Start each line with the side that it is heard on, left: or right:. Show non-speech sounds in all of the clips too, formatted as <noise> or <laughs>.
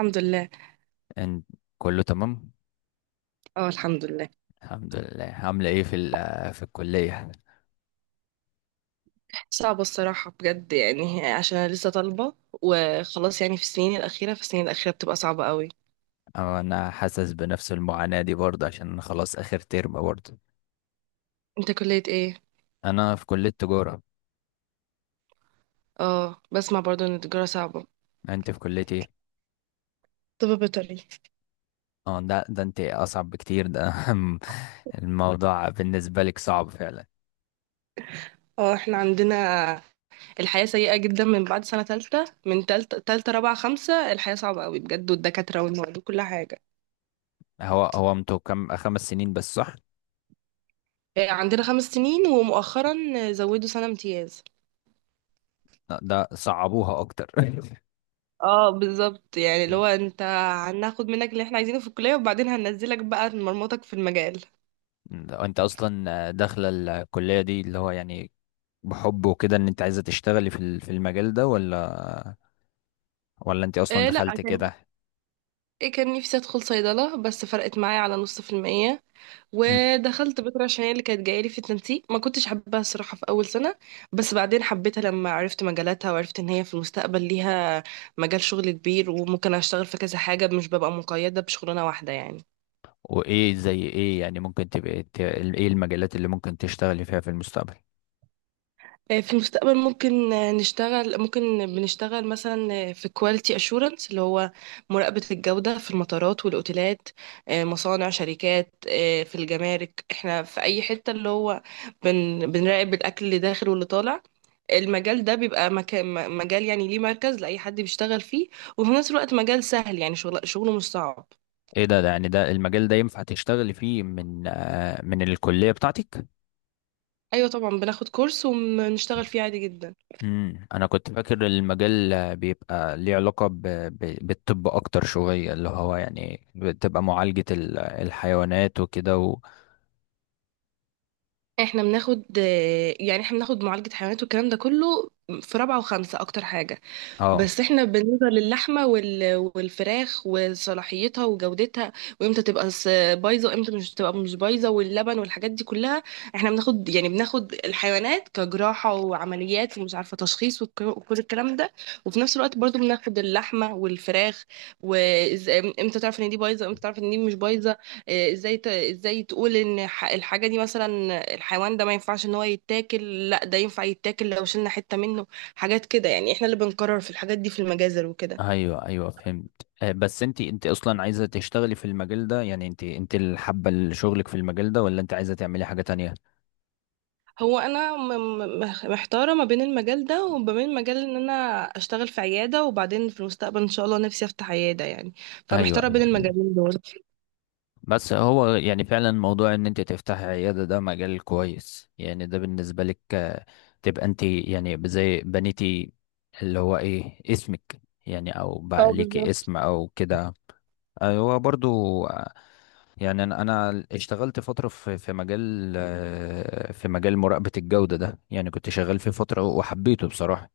right: الحمد لله.
left: ان كله تمام.
right: اه، الحمد لله.
left: الحمد لله، عامله ايه في الكليه؟
right: صعبة الصراحة بجد، يعني عشان أنا لسه طالبة. وخلاص يعني في السنين الأخيرة بتبقى صعبة قوي.
left: أو انا حاسس بنفس المعاناه دي برضه عشان أنا خلاص اخر ترم برضه.
right: انت كلية ايه؟
left: انا في كليه تجاره.
right: اه، بسمع برضو ان التجارة صعبة.
left: انت في كليه ايه؟
right: طب بيطري.
left: اه ده انت اصعب بكتير ده. <laughs> الموضوع بالنسبه لك صعب فعلا.
right: اه احنا عندنا الحياة سيئة جدا من بعد سنة تالتة. من تالتة رابعة خمسة الحياة صعبة قوي بجد، والدكاترة والمواد وكل حاجة.
left: هو هو انتوا كم، 5 سنين بس، صح؟
right: عندنا 5 سنين، ومؤخرا زودوا سنة امتياز.
left: لا، ده صعبوها اكتر. <laughs>
right: اه بالظبط، يعني اللي هو انت هناخد منك اللي احنا عايزينه في الكلية، وبعدين هننزلك بقى مرمطك في المجال.
left: ده انت اصلا داخله الكليه دي، اللي هو يعني بحب وكده، ان انت عايزه تشتغلي في المجال ده، ولا ولا انت اصلا
right: إيه لا
left: دخلت
right: كان
left: كده؟
right: إيه كان نفسي ادخل صيدلة بس فرقت معايا على نص في المية،
left: مم.
right: ودخلت بيطري عشان هي اللي كانت جايلي في التنسيق. ما كنتش حابة الصراحة في أول سنة، بس بعدين حبيتها لما عرفت مجالاتها وعرفت إن هي في المستقبل ليها مجال شغل كبير، وممكن أشتغل في كذا حاجة مش ببقى مقيدة بشغلانة واحدة يعني.
left: وايه زي ايه؟ يعني ممكن تبقى ايه المجالات اللي ممكن تشتغلي فيها في المستقبل؟
right: في المستقبل ممكن بنشتغل مثلا في كواليتي اشورنس، اللي هو مراقبة الجودة في المطارات والاوتيلات، مصانع، شركات، في الجمارك، احنا في اي حتة اللي هو بنراقب الاكل اللي داخل واللي طالع. المجال ده بيبقى مجال، يعني ليه مركز لأي حد بيشتغل فيه، وفي نفس الوقت مجال سهل، يعني شغله مش صعب.
left: ايه ده, ده يعني ده المجال ده ينفع تشتغلي فيه من من الكلية بتاعتك؟
right: ايوه طبعا، بناخد كورس ونشتغل فيه عادي جدا.
left: انا كنت فاكر المجال بيبقى ليه علاقة بالطب اكتر شوية، اللي هو يعني بتبقى معالجة الحيوانات وكده
right: احنا بناخد معالجة حيوانات والكلام ده كله في رابعة وخمسة اكتر حاجة.
left: اه.
right: بس احنا بالنسبة للحمة والفراخ وصلاحيتها وجودتها، وامتى تبقى بايظة، وامتى مش تبقى مش بايظة، واللبن والحاجات دي كلها. احنا بناخد الحيوانات كجراحة وعمليات ومش عارفة تشخيص وكل الكلام ده. وفي نفس الوقت برضو بناخد اللحمة والفراخ، وامتى تعرف ان دي بايظة وامتى تعرف ان دي مش بايظة. اه، ازاي تقول ان الحاجة دي مثلا الحيوان ده ما ينفعش ان هو يتاكل، لا ده ينفع يتاكل لو شلنا حتة منه. حاجات كده، يعني احنا اللي بنقرر في الحاجات دي في المجازر وكده.
left: ايوه ايوه، فهمت. بس انت اصلا عايزه تشتغلي في المجال ده؟ يعني انت اللي حابه شغلك في المجال ده، ولا انت عايزه تعملي حاجه تانية؟
right: هو انا محتاره ما بين المجال ده وما بين مجال ان انا اشتغل في عياده، وبعدين في المستقبل ان شاء الله نفسي افتح عياده يعني.
left: ايوه
right: فمحتاره بين
left: ايوه.
right: المجالين دول.
left: بس هو يعني فعلا موضوع ان انت تفتحي عياده، ده مجال كويس. يعني ده بالنسبه لك تبقى انت يعني زي بنيتي، اللي هو ايه اسمك يعني، او بقى
right: اه
left: ليكي
right: بالظبط.
left: اسم او كده. هو برضو يعني أنا اشتغلت فتره في مجال، في مجال مراقبه الجوده ده، يعني كنت شغال فيه فتره وحبيته بصراحه.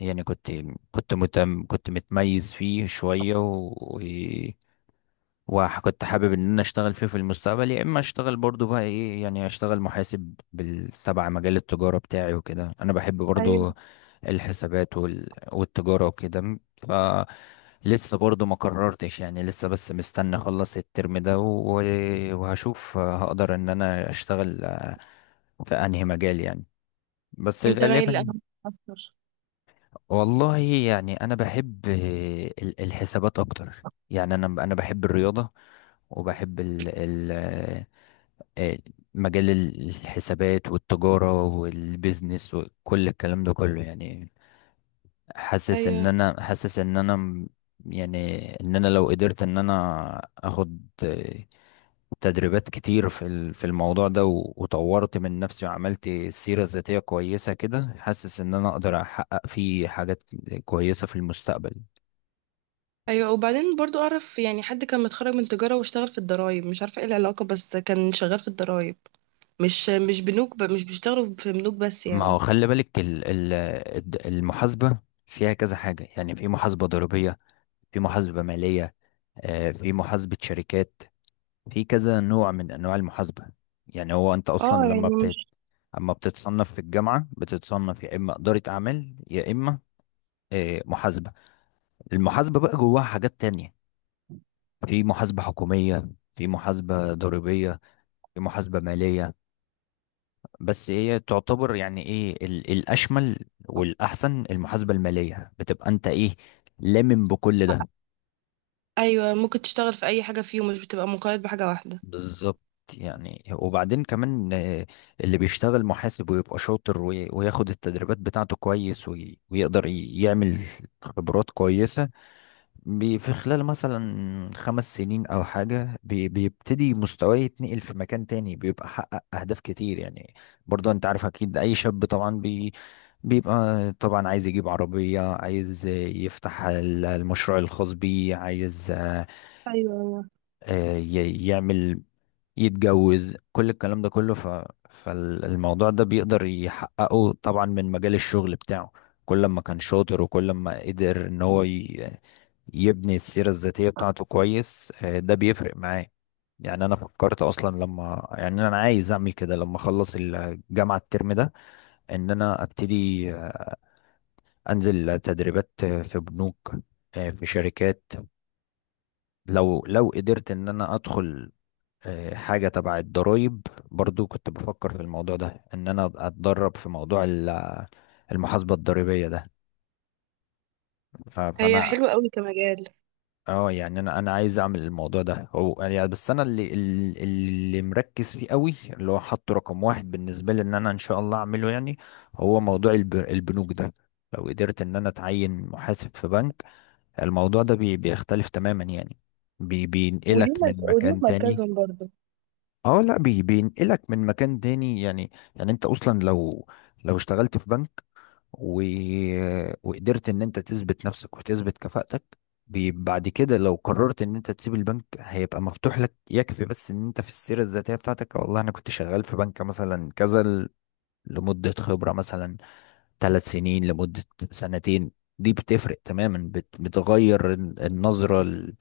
left: يعني كنت، كنت متم كنت متميز فيه شويه وكنت حابب ان انا اشتغل فيه في المستقبل، يا اما اشتغل برضو بقى ايه، يعني اشتغل محاسب تبع مجال التجارة بتاعي وكده، انا بحب
right: ايوه.
left: برضو الحسابات والتجارة وكده. ف لسه برضو ما قررتش، يعني لسه بس مستني اخلص الترم ده وهشوف هقدر ان انا اشتغل في انهي مجال يعني. بس
right: انت مايل
left: غالبا،
right: لأنهي اكتر؟
left: والله يعني انا بحب الحسابات اكتر. يعني انا بحب الرياضه، وبحب ال ال آه، مجال الحسابات والتجاره والبيزنس وكل الكلام ده كله. يعني
right: ايوه،
left: حاسس ان انا يعني ان انا لو قدرت ان انا اخد تدريبات كتير في الموضوع ده، وطورت من نفسي وعملت سيرة ذاتية كويسة كده، حاسس ان انا اقدر احقق فيه حاجات كويسة في المستقبل.
right: ايوه، وبعدين برضو اعرف يعني حد كان متخرج من تجاره واشتغل في الضرايب، مش عارفه ايه العلاقه، بس كان شغال في الضرايب. مش بنوك، مش بيشتغلوا في بنوك بس
left: ما هو
right: يعني.
left: خلي بالك المحاسبة فيها كذا حاجة. يعني في محاسبة ضريبية، في محاسبة مالية، في محاسبة شركات، في كذا نوع من انواع المحاسبة. يعني هو انت اصلا
right: اه يعني
left: لما
right: مش.
left: بت اما بتتصنف في الجامعة، بتتصنف يا اما إدارة اعمال، يا اما محاسبة. المحاسبة بقى جواها حاجات تانية، في محاسبة حكومية، في محاسبة ضريبية، في محاسبة مالية. بس هي تعتبر يعني ايه، الأشمل والأحسن المحاسبة المالية، بتبقى انت ايه، لامم بكل ده.
right: ايوه، ممكن تشتغل في اي حاجه فيهم، مش بتبقى مقيد بحاجه واحده.
left: بالظبط. يعني وبعدين كمان اللي بيشتغل محاسب ويبقى شاطر وياخد التدريبات بتاعته كويس ويقدر يعمل خبرات كويسة، في خلال مثلا 5 سنين او حاجه، بيبتدي مستواه يتنقل في مكان تاني، بيبقى حقق اهداف كتير يعني. برضه انت عارف اكيد اي شاب طبعا بيبقى طبعا عايز يجيب عربيه، عايز يفتح المشروع الخاص بيه، عايز
right: ايوه، ايوه.
left: يعمل يتجوز، كل الكلام ده كله. فالموضوع ده بيقدر يحققه طبعا من مجال الشغل بتاعه. كل ما كان شاطر وكل ما قدر ان هو يبني السيرة الذاتية بتاعته كويس، ده بيفرق معاه. يعني انا فكرت اصلا، لما يعني انا عايز اعمل كده لما اخلص الجامعة الترم ده، ان انا ابتدي انزل تدريبات في بنوك، في شركات. لو قدرت ان انا ادخل حاجة تبع الضرايب، برضو كنت بفكر في الموضوع ده، ان انا اتدرب في موضوع المحاسبة الضريبية ده.
right: هي
left: فانا
right: حلوه قوي كمجال.
left: اه يعني انا عايز اعمل الموضوع ده. هو يعني بس انا اللي مركز فيه قوي، اللي هو حاطه رقم 1 بالنسبه لي، ان انا ان شاء الله اعمله يعني، هو موضوع البنوك ده. لو قدرت ان انا اتعين محاسب في بنك، الموضوع ده بيختلف تماما يعني،
right: وليهم
left: بينقلك من
right: مرك- وليهم
left: مكان تاني.
right: مركزهم برضو.
left: اه لا، بينقلك من مكان تاني. يعني يعني انت اصلا لو، لو اشتغلت في بنك و... وقدرت ان انت تثبت نفسك وتثبت كفاءتك، بعد كده لو قررت ان انت تسيب البنك، هيبقى مفتوح لك. يكفي بس ان انت في السيرة الذاتية بتاعتك، والله انا كنت شغال في بنك مثلا كذا، لمدة خبرة مثلا 3 سنين، لمدة 2 سنين. دي بتفرق تماما، بتغير النظرة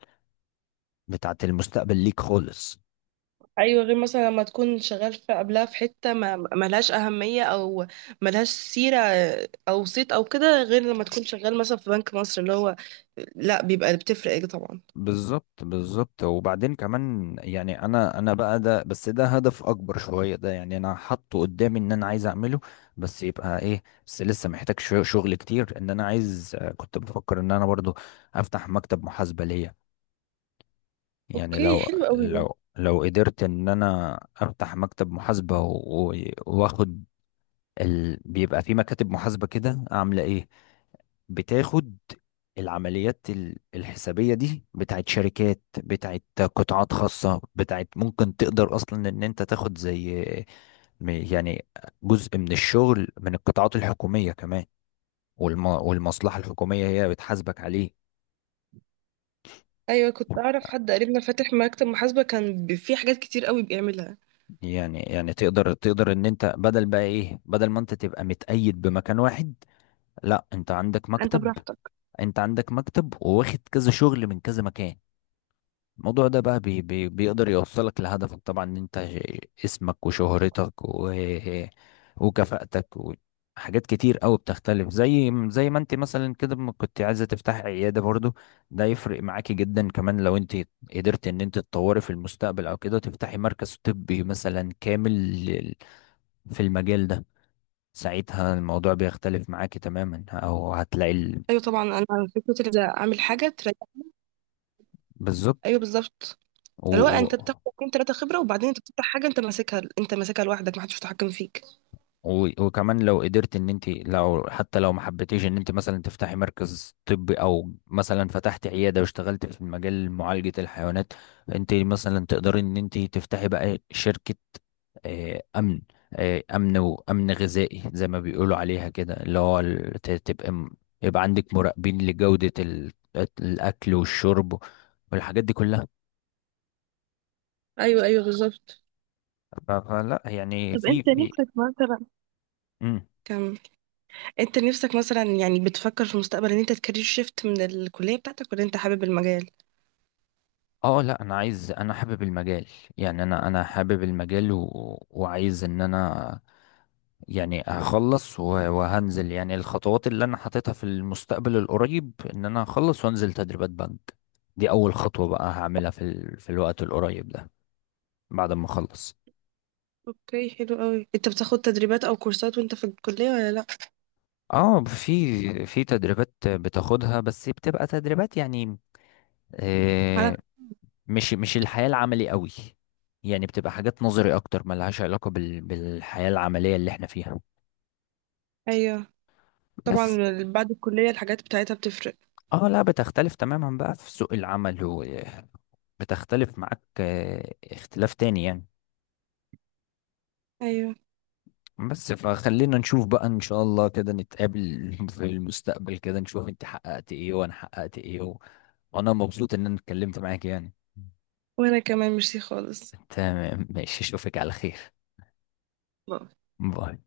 left: بتاعت المستقبل ليك خالص.
right: ايوه، غير مثلا لما تكون شغال في قبلها في حته ما ملهاش اهميه، او ملهاش سيره او صيت او كده، غير لما تكون شغال مثلا في بنك مصر اللي هو لا بيبقى، بتفرق طبعا.
left: بالظبط بالظبط. وبعدين كمان يعني انا بقى ده، بس ده هدف اكبر شويه ده، يعني انا حاطه قدامي ان انا عايز اعمله. بس يبقى ايه، بس لسه محتاج شغل كتير. ان انا عايز، كنت بفكر ان انا برضو افتح مكتب محاسبه ليا. يعني
right: اوكي،
left: لو،
right: حلو قوي ده.
left: لو قدرت ان انا افتح مكتب محاسبه واخد بيبقى في مكاتب محاسبه كده، عامله ايه، بتاخد العمليات الحسابية دي، بتاعت شركات، بتاعت قطاعات خاصة، بتاعت ممكن تقدر أصلا إن أنت تاخد زي يعني جزء من الشغل من القطاعات الحكومية كمان، والمصلحة الحكومية هي بتحاسبك عليه.
right: ايوه، كنت اعرف حد قريبنا فاتح مكتب محاسبه، كان فيه حاجات كتير قوي بيعملها.
left: يعني يعني تقدر ان انت، بدل بقى ايه، بدل ما انت تبقى متقيد بمكان واحد، لا انت عندك
right: انت
left: مكتب.
right: براحتك.
left: انت عندك مكتب وواخد كذا شغل من كذا مكان، الموضوع ده بقى بي بي بيقدر يوصلك لهدفك طبعا. ان انت اسمك وشهرتك وكفاءتك وحاجات كتير قوي بتختلف، زي ما انت مثلا كده ما كنت عايزه تفتحي عياده برضو، ده يفرق معاكي جدا كمان لو انت قدرت ان انت تطوري في المستقبل، او كده تفتحي مركز طبي مثلا كامل في المجال ده، ساعتها الموضوع بيختلف معاكي تماما، او هتلاقي
right: ايوه طبعا، انا فكره إن اعمل حاجه تريح.
left: بالظبط.
right: ايوه بالظبط.
left: و...
right: اللي هو
left: و...
right: انت بتاخد اتنين تلاته خبره، وبعدين انت بتفتح حاجه انت ماسكها، انت ماسكها لوحدك محدش متحكم فيك.
left: وكمان لو قدرت ان انت، لو حتى لو ما حبيتيش ان انت مثلا تفتحي مركز طبي، او مثلا فتحت عياده واشتغلت في مجال معالجه الحيوانات، انت مثلا تقدري ان انت تفتحي بقى شركه امن، امن وامن غذائي زي ما بيقولوا عليها كده، اللي هو تبقى يبقى عندك مراقبين لجوده الاكل والشرب والحاجات دي كلها.
right: ايوه، ايوه، بالظبط.
left: فلا يعني
right: طب
left: في
right: انت
left: في.
right: نفسك مثلا
left: مم.
right: كم، انت نفسك مثلا يعني بتفكر في المستقبل ان انت تكارير شيفت من الكليه بتاعتك، ولا انت حابب المجال؟
left: اه لا، انا عايز، انا حابب المجال. يعني انا حابب المجال وعايز ان انا يعني اخلص وهنزل يعني الخطوات اللي انا حاططها في المستقبل القريب، ان انا اخلص وانزل تدريبات بنك. دي اول خطوة بقى هعملها في الوقت القريب ده، بعد ما اخلص.
right: اوكي، حلو قوي. انت بتاخد تدريبات او كورسات وانت في الكليه ولا لا؟
left: اه، في في تدريبات بتاخدها، بس بتبقى تدريبات يعني
right: على.
left: آه، مش الحياة العملي قوي. يعني بتبقى حاجات نظري اكتر، ملهاش علاقة بالحياة العملية اللي احنا فيها.
right: ايوه طبعا.
left: بس
right: بعد الكليه الحاجات بتاعتها بتفرق.
left: اه لا، بتختلف تماما بقى في سوق العمل، وبتختلف معاك اختلاف تاني يعني.
right: ايوه.
left: بس فخلينا نشوف بقى ان شاء الله، كده نتقابل <laughs> في المستقبل، كده نشوف انت حققت ايه وانا حققت ايه وانا مبسوط ان انا اتكلمت معاك يعني.
right: وانا كمان ميرسي خالص.
left: تمام ماشي، اشوفك على خير. باي.